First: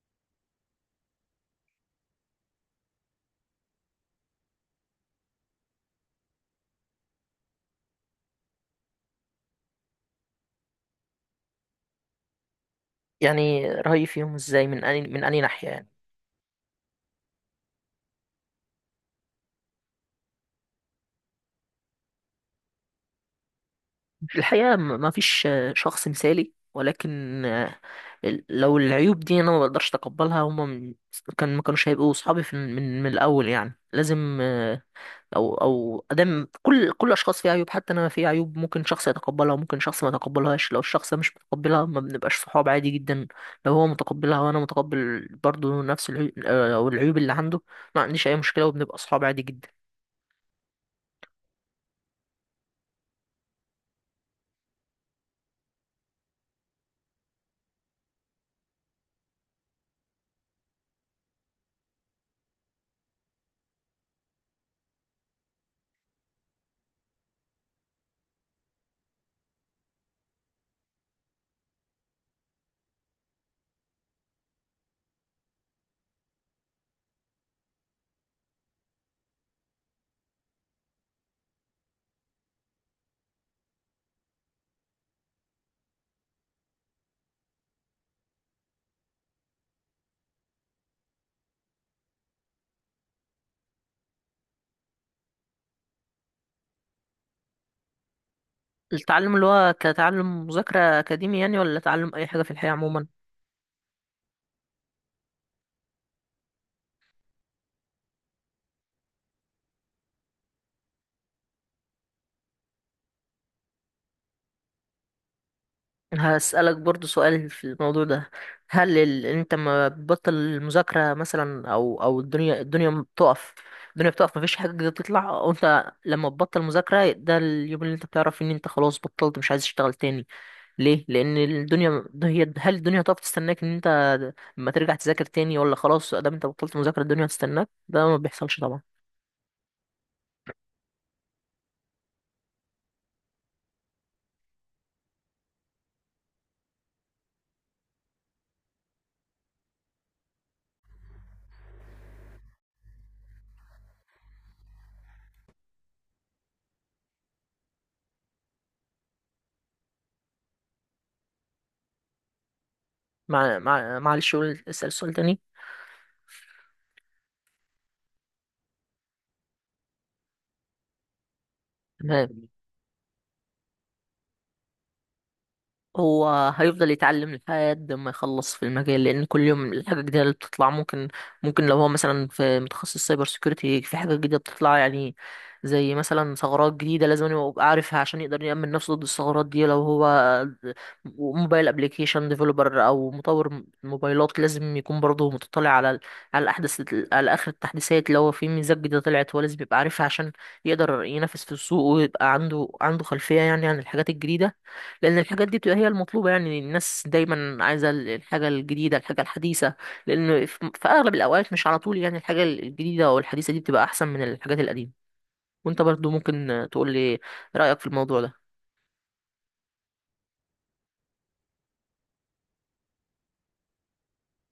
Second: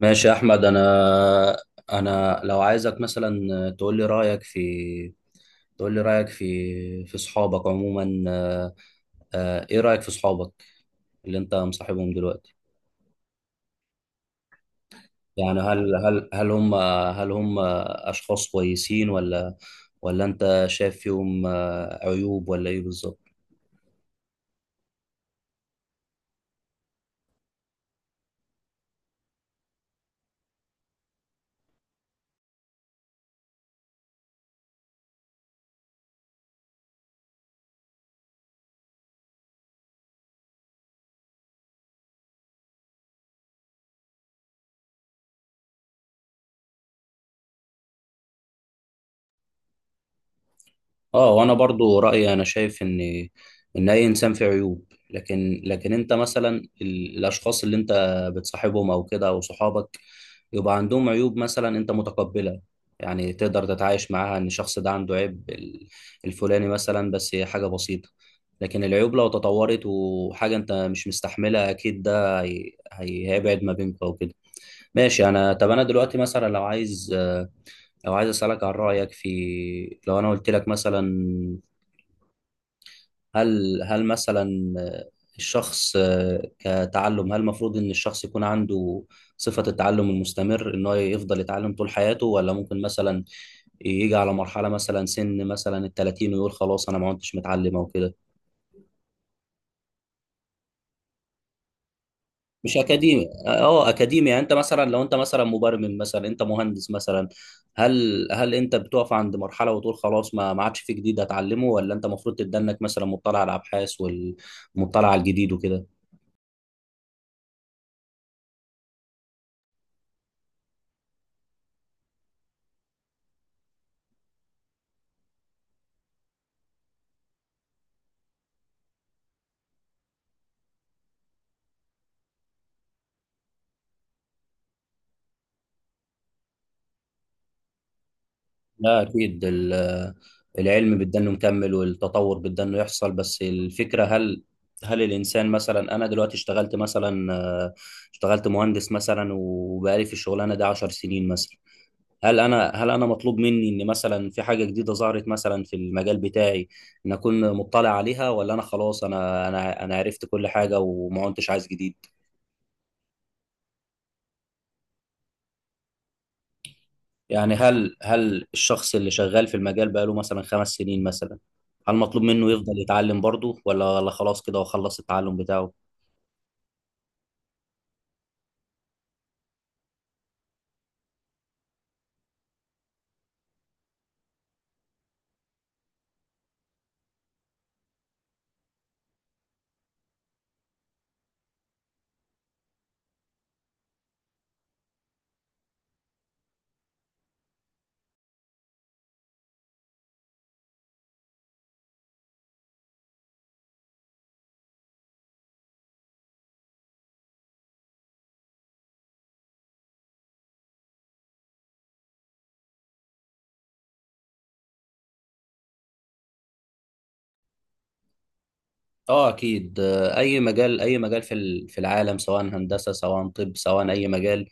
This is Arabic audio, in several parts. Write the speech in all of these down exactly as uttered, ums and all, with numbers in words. ماشي يا احمد، انا انا لو عايزك مثلا، تقول لي رايك في تقول لي رايك في في صحابك عموما، آه، آه، ايه رايك في صحابك اللي انت مصاحبهم دلوقتي؟ يعني رأيي فيهم ازاي من أني من أني يعني ناحية؟ يعني هل هل هل هم هل هم اشخاص كويسين ولا ولا انت شايف فيهم آه، عيوب، ولا ايه بالظبط؟ الحقيقة م- ما فيش آه، شخص مثالي، ولكن آه، ال- لو العيوب دي أنا ما بقدرش أتقبلها، هما م- كان ما كانوش هيبقوا صحابي في من من الأول. يعني لازم، آه، أو أو أدام، كل كل الأشخاص فيها عيوب، حتى أنا فيها عيوب، ممكن شخص يتقبلها وممكن شخص ما يتقبلهاش. لو الشخص ده مش متقبلها ما بنبقاش صحاب، عادي جدا. لو هو متقبلها وأنا متقبل برضه نفس العيوب أو العيوب اللي عنده، ما عنديش أي مشكلة وبنبقى صحاب عادي جدا. اه، وانا برضو رايي. انا شايف ان ان اي انسان فيه عيوب. لكن لكن انت مثلا ال- الاشخاص اللي انت بتصاحبهم او كده، او صحابك، يبقى عندهم عيوب. مثلا انت متقبلها، يعني تقدر تتعايش معاها ان الشخص ده عنده عيب ال- الفلاني مثلا، بس هي حاجة بسيطة. لكن العيوب لو تطورت وحاجة انت مش مستحملها، اكيد ده هي... هي- هيبعد ما بينكم او كده. ماشي. انا، طب انا دلوقتي مثلا لو عايز، لو عايز اسالك عن رايك، في لو انا قلت لك مثلا، هل هل مثلا الشخص كتعلم، هل المفروض ان الشخص يكون عنده صفة التعلم المستمر، ان هو يفضل يتعلم طول حياته، ولا ممكن مثلا يجي على مرحلة، مثلا سن مثلا ال ثلاثين، ويقول خلاص انا ما كنتش متعلم او كده؟ التعلم اللي هو كتعلم مذاكرة أكاديمي يعني، ولا تعلم أي حاجة في الحياة مش عموما؟ اكاديمي، اه اكاديمي. يعني انت مثلا، لو انت مثلا مبرمج مثلا، انت مهندس مثلا، هل هل انت بتقف عند مرحلة وتقول خلاص ما ما عادش في جديد اتعلمه، ولا انت المفروض تتدنك مثلا، مطلع على الابحاث والمطلع على الجديد وكده؟ أنا هسألك برضو سؤال في الموضوع ده. هل ال... أنت ما بتبطل المذاكرة مثلا، أو أو الدنيا الدنيا ما بتقف؟ الدنيا بتقف، مفيش حاجة جديدة بتطلع، أو أنت لما تبطل مذاكرة ده اليوم اللي أنت بتعرف إن أنت خلاص بطلت مش عايز تشتغل تاني؟ ليه؟ لأن الدنيا، هي هل الدنيا هتقف تستناك إن أنت لما ترجع تذاكر تاني، ولا خلاص ده أنت بطلت مذاكرة الدنيا هتستناك؟ ده ما بيحصلش طبعا. لا أكيد. ال- العلم بدنا إنه مكمل، والتطور بدنا إنه يحصل. بس الفكرة هل هل الإنسان مثلا، أنا دلوقتي اشتغلت مثلا، آه، اشتغلت مهندس مثلا، وبقالي في الشغلانة دي عشر سنين مثلا. هل أنا هل أنا مطلوب مني إن مثلا في حاجة جديدة ظهرت مثلا في المجال بتاعي، إن أكون مطلع عليها، ولا أنا خلاص أنا أنا أنا عرفت كل حاجة وما كنتش عايز جديد؟ مع... مع... معلش قول، اسأل سؤال تاني. يعني هل هل الشخص اللي شغال في المجال بقاله مثلا خمس سنين مثلا، هل مطلوب تمام. منه يفضل يتعلم برضه، ولا ولا خلاص كده هو خلص التعلم بتاعه؟ هو هيفضل يتعلم لحد ما يخلص في المجال، لان كل يوم الحاجه الجديده اللي بتطلع ممكن ممكن لو هو مثلا في متخصص سايبر سيكيورتي في حاجه جديده بتطلع، يعني زي مثلا ثغرات جديده، لازم يبقى عارفها عشان يقدر يأمن نفسه ضد الثغرات دي. لو هو موبايل ابلكيشن ديفلوبر او مطور موبايلات، لازم يكون برضه متطلع على ال- على احدث على اخر التحديثات، لو في ميزات جديده طلعت هو لازم يبقى عارفها عشان يقدر ينافس في السوق ويبقى عنده عنده خلفيه يعني عن الحاجات الجديده. لان الحاجات دي بتبقى هي المطلوبه، يعني الناس دايما عايزه ال- الحاجه الجديده، الحاجه الحديثه. لان في في اغلب الاوقات، مش على طول يعني الحاجه الجديده او الحديثه دي بتبقى احسن من الحاجات القديمه. وانت برضو ممكن تقول لي رايك في الموضوع ده. اه اكيد. آه، اي مجال، اي مجال في ال- في العالم، سواء هندسه سواء طب سواء اي مجال.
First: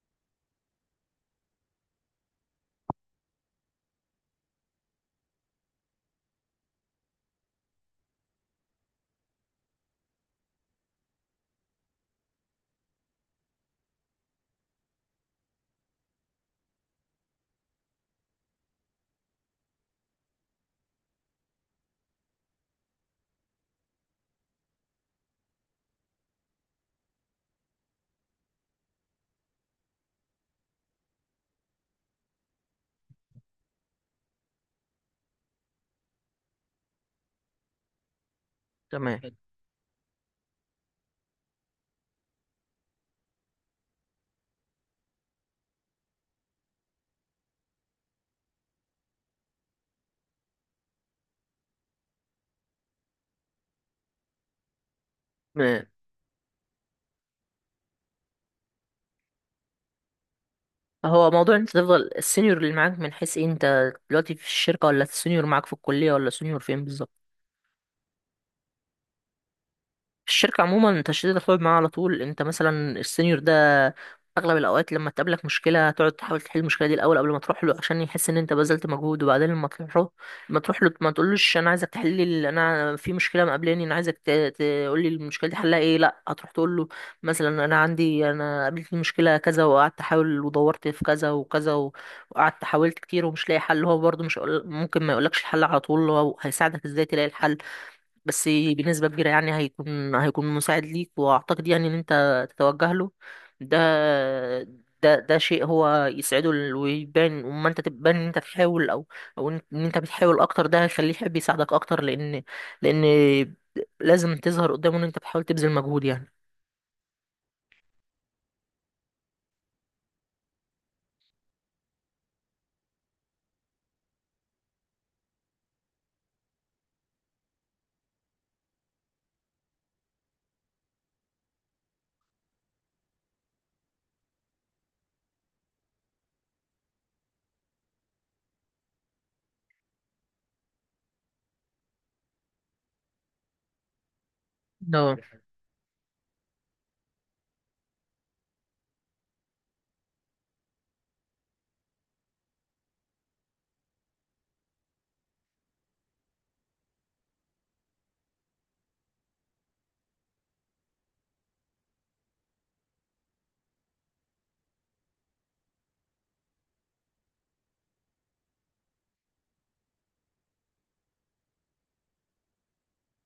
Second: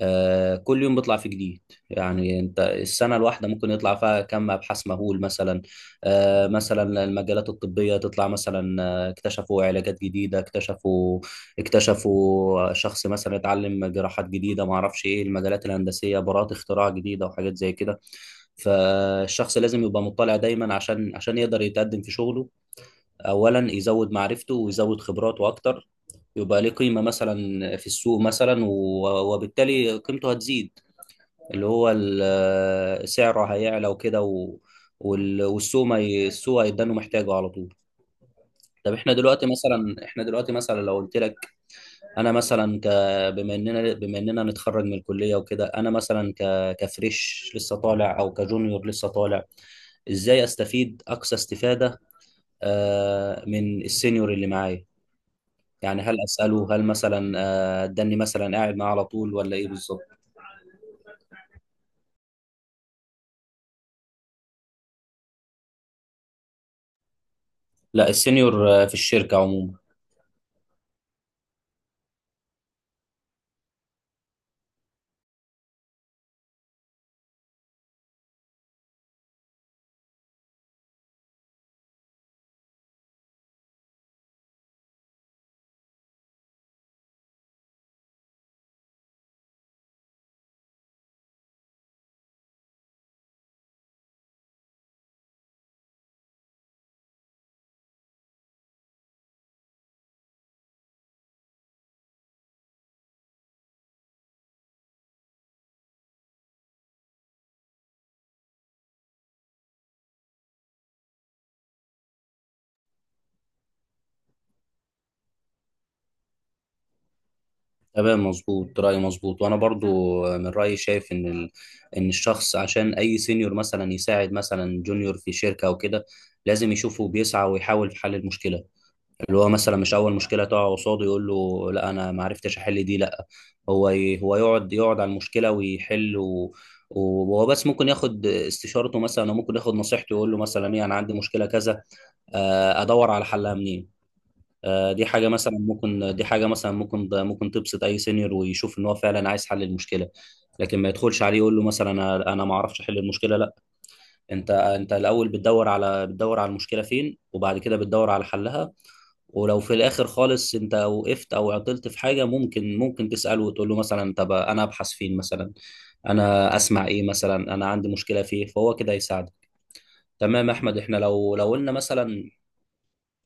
آه، كل يوم بيطلع في جديد. يعني انت السنه الواحده ممكن يطلع فيها كم ابحاث مهول مثلا. آه، مثلا المجالات الطبيه تطلع مثلا، آه، اكتشفوا علاجات جديده، اكتشفوا اكتشفوا شخص مثلا اتعلم جراحات جديده، ما اعرفش ايه. المجالات الهندسيه براءه اختراع جديده وحاجات زي كده. فالشخص لازم يبقى مطلع دايما، عشان عشان يقدر يتقدم في شغله. اولا يزود معرفته ويزود خبراته اكتر، يبقى ليه قيمة مثلا في السوق مثلا، و- وبالتالي قيمته هتزيد، اللي هو ال- سعره هيعلى وكده، و- وال- والسوق ما ي- السوق هيدانه محتاجه على طول. طب احنا تمام. دلوقتي مثلا، احنا دلوقتي مثلا لو قلت لك، انا مثلا ك بما اننا، بما اننا نتخرج من الكليه وكده، انا مثلا ك كفريش لسه طالع، او كجونيور لسه طالع، ازاي استفيد اقصى استفاده آه، من السينيور اللي معايا؟ م- يعني هل اساله؟ هل مثلا آه، اداني مثلا قاعد معاه على طول ولا ايه بالظبط؟ هو موضوع انت تفضل السينيور اللي معاك من حيث ايه؟ انت دلوقتي في الشركه، ولا السينيور معاك في الكليه، ولا سينيور فين بالظبط؟ لا، السينيور آه، في الشركه عموما. الشركة عموما تشديد الخلق معاها على طول. انت مثلا السينيور ده، اغلب الاوقات لما تقابلك مشكلة تقعد تحاول تحل المشكلة دي الاول قبل ما تروح له، عشان يحس ان انت بذلت مجهود. وبعدين لما تروح له، ما تروح له ما تقولوش انا عايزك تحل لي ال- انا في مشكلة مقابلاني، انا عايزك تقول لي المشكلة دي حلها ايه. لا، هتروح تقول له مثلا انا عندي انا قابلتني مشكلة كذا وقعدت احاول ودورت في كذا وكذا، و- وقعدت حاولت كتير ومش لاقي حل. هو برضه مش هيقول- ممكن ما يقولكش الحل على طول، هو هيساعدك ازاي تلاقي الحل. بس بنسبة كبيرة يعني هيكون هيكون مساعد ليك. وأعتقد يعني إن أنت تتوجه له، ده ده ده شيء هو يسعده. ال- ويبان وما أنت تبان إن أنت بتحاول، أو أو إن إن أنت بتحاول أكتر، ده هيخليه يحب يساعدك أكتر. لأن لأن لازم تظهر قدامه إن أنت بتحاول تبذل مجهود يعني. تمام، مظبوط، رايي مظبوط. وانا برضو آه، من رايي شايف ان ال... ان الشخص عشان اي سينيور مثلا يساعد مثلا جونيور في شركه او كده، لازم يشوفه بيسعى ويحاول في حل المشكله. اللي هو مثلا مش اول مشكله تقع قصاده يقول له لا انا ما عرفتش احل دي، لا. هو، ي- هو يقعد يقعد على المشكله ويحل. و... وهو بس ممكن ياخد استشارته مثلا، او ممكن ياخد نصيحته. يقول له مثلا ايه: انا عندي مشكله كذا، آه، ادور على حلها منين؟ آه، دي ده حاجه مثلا ممكن، دي حاجه مثلا ممكن ممكن تبسط اي سينيور، ويشوف ان هو فعلا عايز حل المشكله. لكن ما يدخلش عليه يقول له مثلا: انا أنا ما اعرفش احل المشكله، لا. انت انت الاول بتدور على بتدور على المشكله فين، وبعد كده بتدور على حلها. ولو في الاخر خالص انت وقفت او عطلت في حاجه، ممكن ممكن تساله وتقول له مثلا: طب انا ابحث فين مثلا؟ انا اسمع ايه مثلا؟ انا عندي مشكله فيه. فهو كده يساعدك. تمام يا احمد. احنا لو لو قلنا مثلا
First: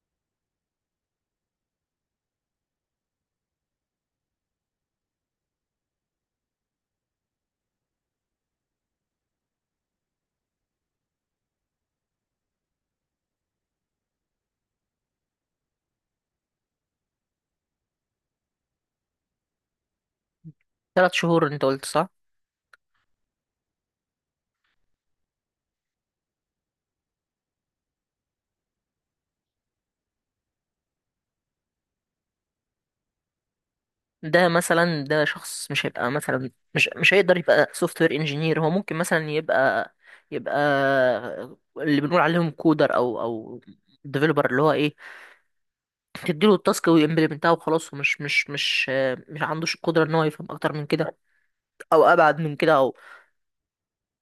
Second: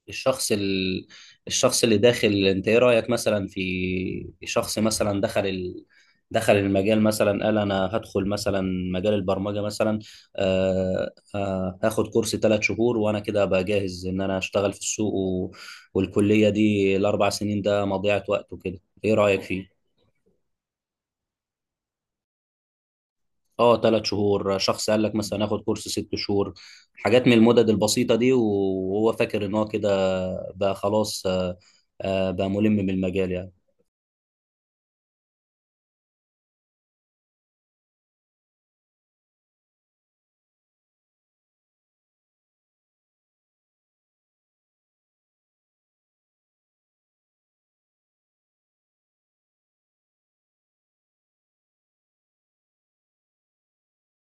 الشخص، ال... الشخص اللي داخل، انت ايه رأيك مثلا في شخص مثلا دخل، ال... دخل المجال مثلا؟ قال: انا هدخل مثلا مجال البرمجة مثلا، آه آه هاخد كورس ثلاث شهور، وانا كده ابقى جاهز ان انا اشتغل في السوق، و... والكلية دي الاربع سنين ده مضيعة وقت وكده. ايه رأيك فيه؟ تلات شهور أنت قلت صح؟ اه، ثلاث شهور. شخص قال لك مثلا هاخد كورس ست شهور، حاجات من المدد البسيطة دي، وهو فاكر ان هو كده بقى خلاص، آه آه بقى ملم بالمجال يعني. ده مثلا، ده شخص مش هيبقى مثلا، مش مش هيقدر يبقى سوفت وير انجينير. هو ممكن مثلا يبقى يبقى اللي بنقول عليهم كودر او او ديفلوبر، اللي هو ايه، تديله التاسك ويمبلمنتها وخلاص. ومش مش مش مش عندوش القدره ان هو يفهم اكتر من كده او ابعد من كده.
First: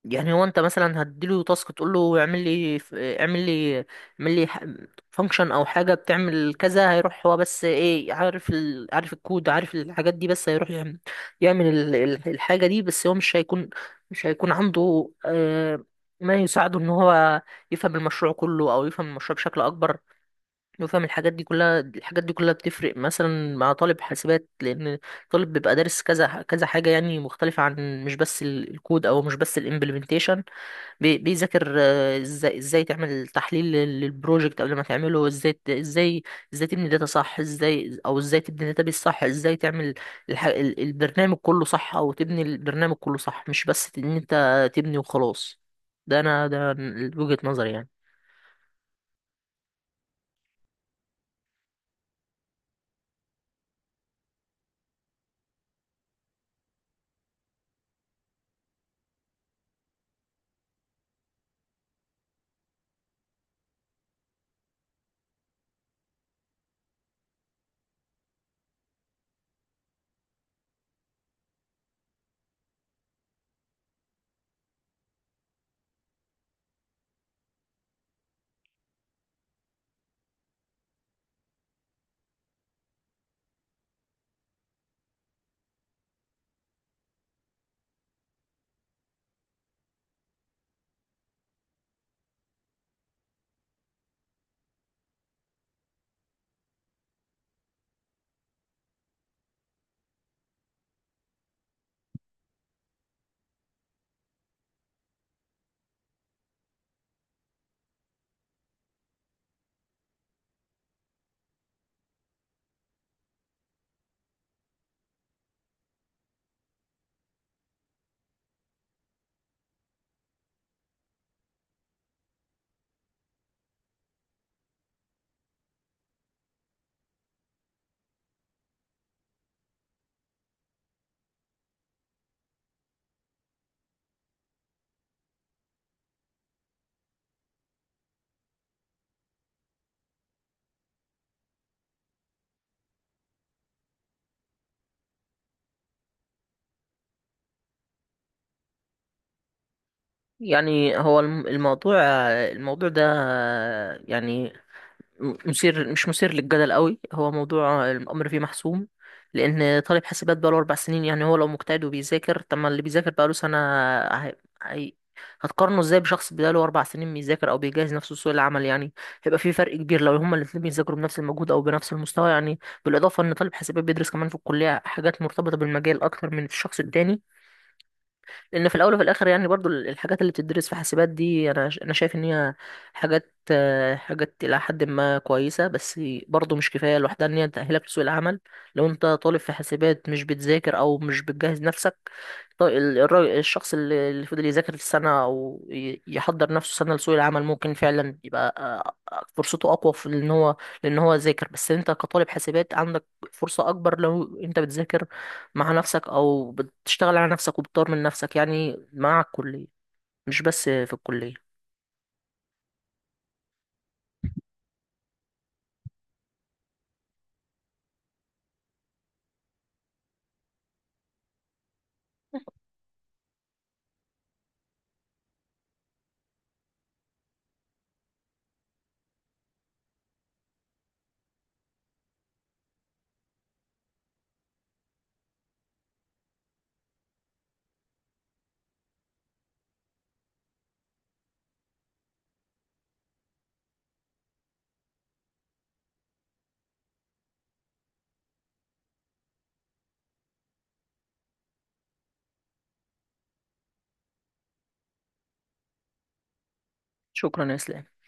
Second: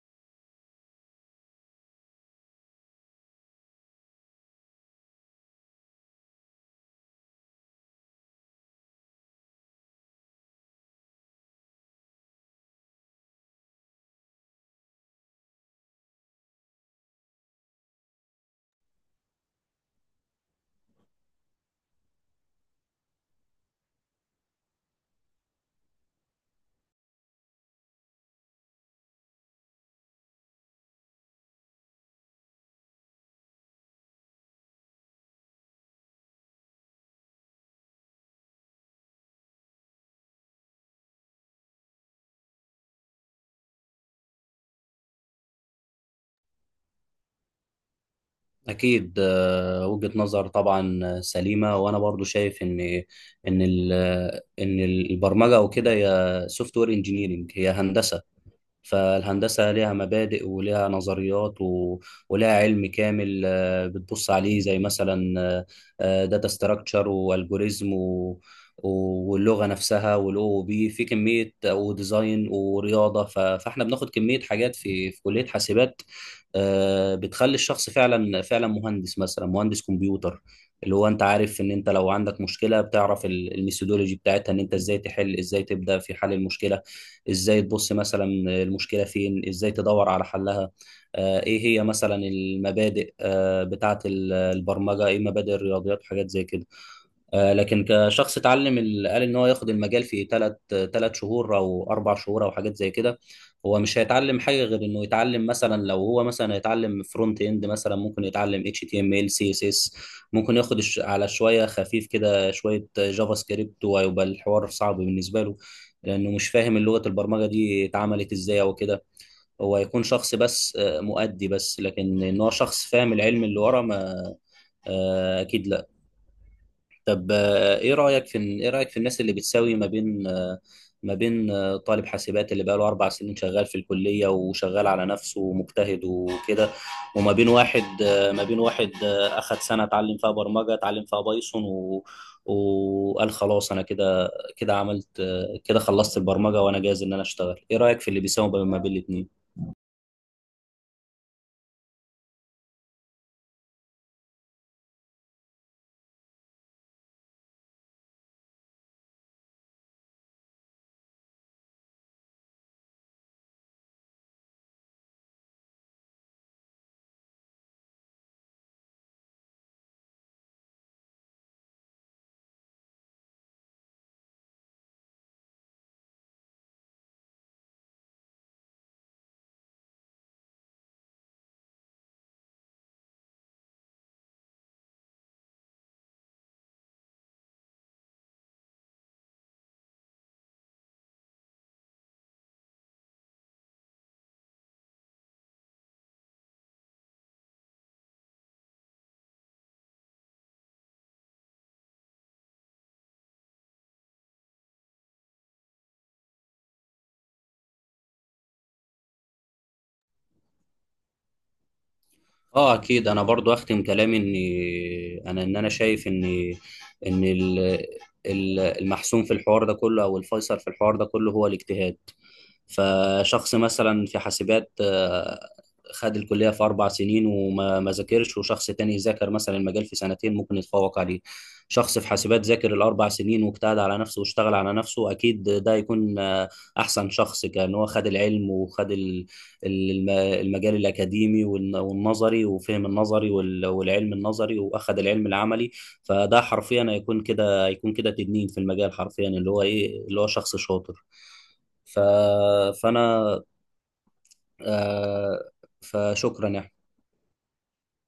يعني هو انت مثلا هتديله تاسك تقول له اعمل لي ف- اعمل لي اعمل لي فانكشن او حاجه بتعمل كذا، هيروح هو، بس ايه، عارف ال... عارف الكود، عارف الحاجات دي، بس هيروح يعمل يعمل ال- ال- الحاجه دي بس. هو مش هيكون مش هيكون عنده آه، ما يساعده ان هو يفهم المشروع كله، او يفهم المشروع بشكل اكبر، يفهم الحاجات دي كلها. الحاجات دي كلها بتفرق مثلا مع طالب حاسبات، لان طالب بيبقى دارس كذا كذا حاجه يعني مختلفه، عن مش بس ال- الكود او مش بس الامبلمنتيشن. بي- بيذاكر آه، ازاي ازاي تعمل تحليل لل- للبروجكت قبل ما تعمله، ازاي ت- ازاي ازاي تبني داتا صح، ازاي او ازاي تبني داتابيس صح، ازاي تعمل الح... ال- البرنامج كله صح، او تبني البرنامج كله صح، مش بس ان انت تبني وخلاص. ده انا ده وجهة نظري يعني. أكيد آه، وجهة نظر طبعا آه، سليمة. وأنا برضو شايف إن إن ال- إن البرمجة وكده، هي سوفت وير إنجينيرنج، هي هندسة. فالهندسة ليها مبادئ وليها نظريات و... وليها علم كامل آه، بتبص عليه زي مثلا داتا ستراكشر والجوريزم و... واللغة نفسها، والاو او بي في كمية، وديزاين، ورياضة. ف... فاحنا بناخد كمية حاجات في في كلية حاسبات آه، بتخلي الشخص فعلا فعلا مهندس مثلا مهندس كمبيوتر. اللي هو انت عارف ان انت لو عندك مشكلة بتعرف ال- الميثودولوجي بتاعتها، ان انت ازاي تحل ازاي تبدأ في حل المشكلة، ازاي تبص مثلا المشكله فين، ازاي تدور على حلها. آه، ايه هي مثلا المبادئ آه، بتاعه البرمجه، ايه مبادئ الرياضيات وحاجات زي كده. آه، لكن كشخص اتعلم، ال- قال ان هو ياخد المجال في ثلاث ثلاث شهور او اربع شهور او حاجات زي كده، هو مش هيتعلم حاجه غير انه يتعلم. مثلا لو هو مثلا هيتعلم فرونت اند مثلا، ممكن يتعلم اتش تي ام ال سي اس اس، ممكن ياخد الش- على شويه خفيف كده شويه جافا سكريبت، وهيبقى الحوار صعب بالنسبه له، لانه مش فاهم لغه البرمجه دي اتعملت ازاي او كده. هو هيكون شخص بس آه، مؤدي بس. لكن ان هو شخص فاهم العلم اللي ورا، ما... آه، اكيد لا. طب آه، ايه رايك في، ايه رايك في الناس اللي بتساوي ما بين آه، ما بين آه، طالب حاسبات اللي بقاله اربع سنين شغال في الكليه وشغال على نفسه ومجتهد وكده، وما بين واحد، آه، ما بين واحد آه، اخد سنه اتعلم فيها برمجه، اتعلم فيها بايثون، و وقال خلاص انا كده، كده عملت آه، كده خلصت البرمجه وانا جاهز ان انا اشتغل. ايه رايك في اللي بيساوي ما بين الاثنين؟ يعني هو الم- الموضوع الموضوع ده، يعني م- مثير مش مثير للجدل قوي، هو موضوع الأمر فيه محسوم. لأن طالب حاسبات بقاله أربع سنين، يعني هو لو مجتهد وبيذاكر، طب ما اللي بيذاكر بقاله سنة، هي... هي... هتقارنه ازاي بشخص بقاله أربع سنين بيذاكر أو بيجهز نفسه لسوق العمل؟ يعني هيبقى في فرق كبير لو هما الاتنين بيذاكروا بنفس المجهود أو بنفس المستوى يعني. بالإضافة إن طالب حاسبات بيدرس كمان في الكلية حاجات مرتبطة بالمجال أكتر من الشخص التاني. لان في الاول وفي الاخر، يعني برضو ال- الحاجات اللي بتدرس في حاسبات دي، انا ش- انا شايف ان هي حاجات آه، حاجات الى حد ما كويسه، بس برضو مش كفايه لوحدها ان هي تاهلك لسوق العمل. لو انت طالب في حاسبات مش بتذاكر او مش بتجهز نفسك، طي- ال- الراجل- الشخص اللي اللي فضل يذاكر السنه او ي- يحضر نفسه سنه لسوق العمل، ممكن فعلا يبقى، آه، آه، فرصته اقوى في ان هو، لان هو ذاكر. بس انت كطالب حاسبات عندك فرصه اكبر لو انت بتذاكر مع نفسك او بتشتغل على نفسك وبتطور من نفسك، يعني مع الكلية مش بس في الكلية. اه اكيد. انا برضو اختم كلامي اني انا ان انا شايف ان ان ال- ال- المحسوم في الحوار ده كله، او الفيصل في الحوار ده كله، هو الاجتهاد. فشخص مثلا في حاسبات آه، خد الكلية في أربع سنين وما ما ذاكرش، وشخص تاني ذاكر مثلا المجال في سنتين، ممكن يتفوق عليه. شخص في حاسبات ذاكر الأربع سنين واجتهد على نفسه واشتغل على نفسه، أكيد ده يكون آه، أحسن شخص، كأن هو خد العلم، وخد ال- ال- الم- المجال الأكاديمي، والن- والنظري، وفهم النظري، وال- والعلم النظري، وأخد العلم العملي. فده حرفيا هيكون كده، هيكون كده تدنين في المجال حرفيا، اللي هو إيه، اللي هو شخص شاطر. ف... فانا، آه، فشكرا يا أحمد. شكرا يا اسلام.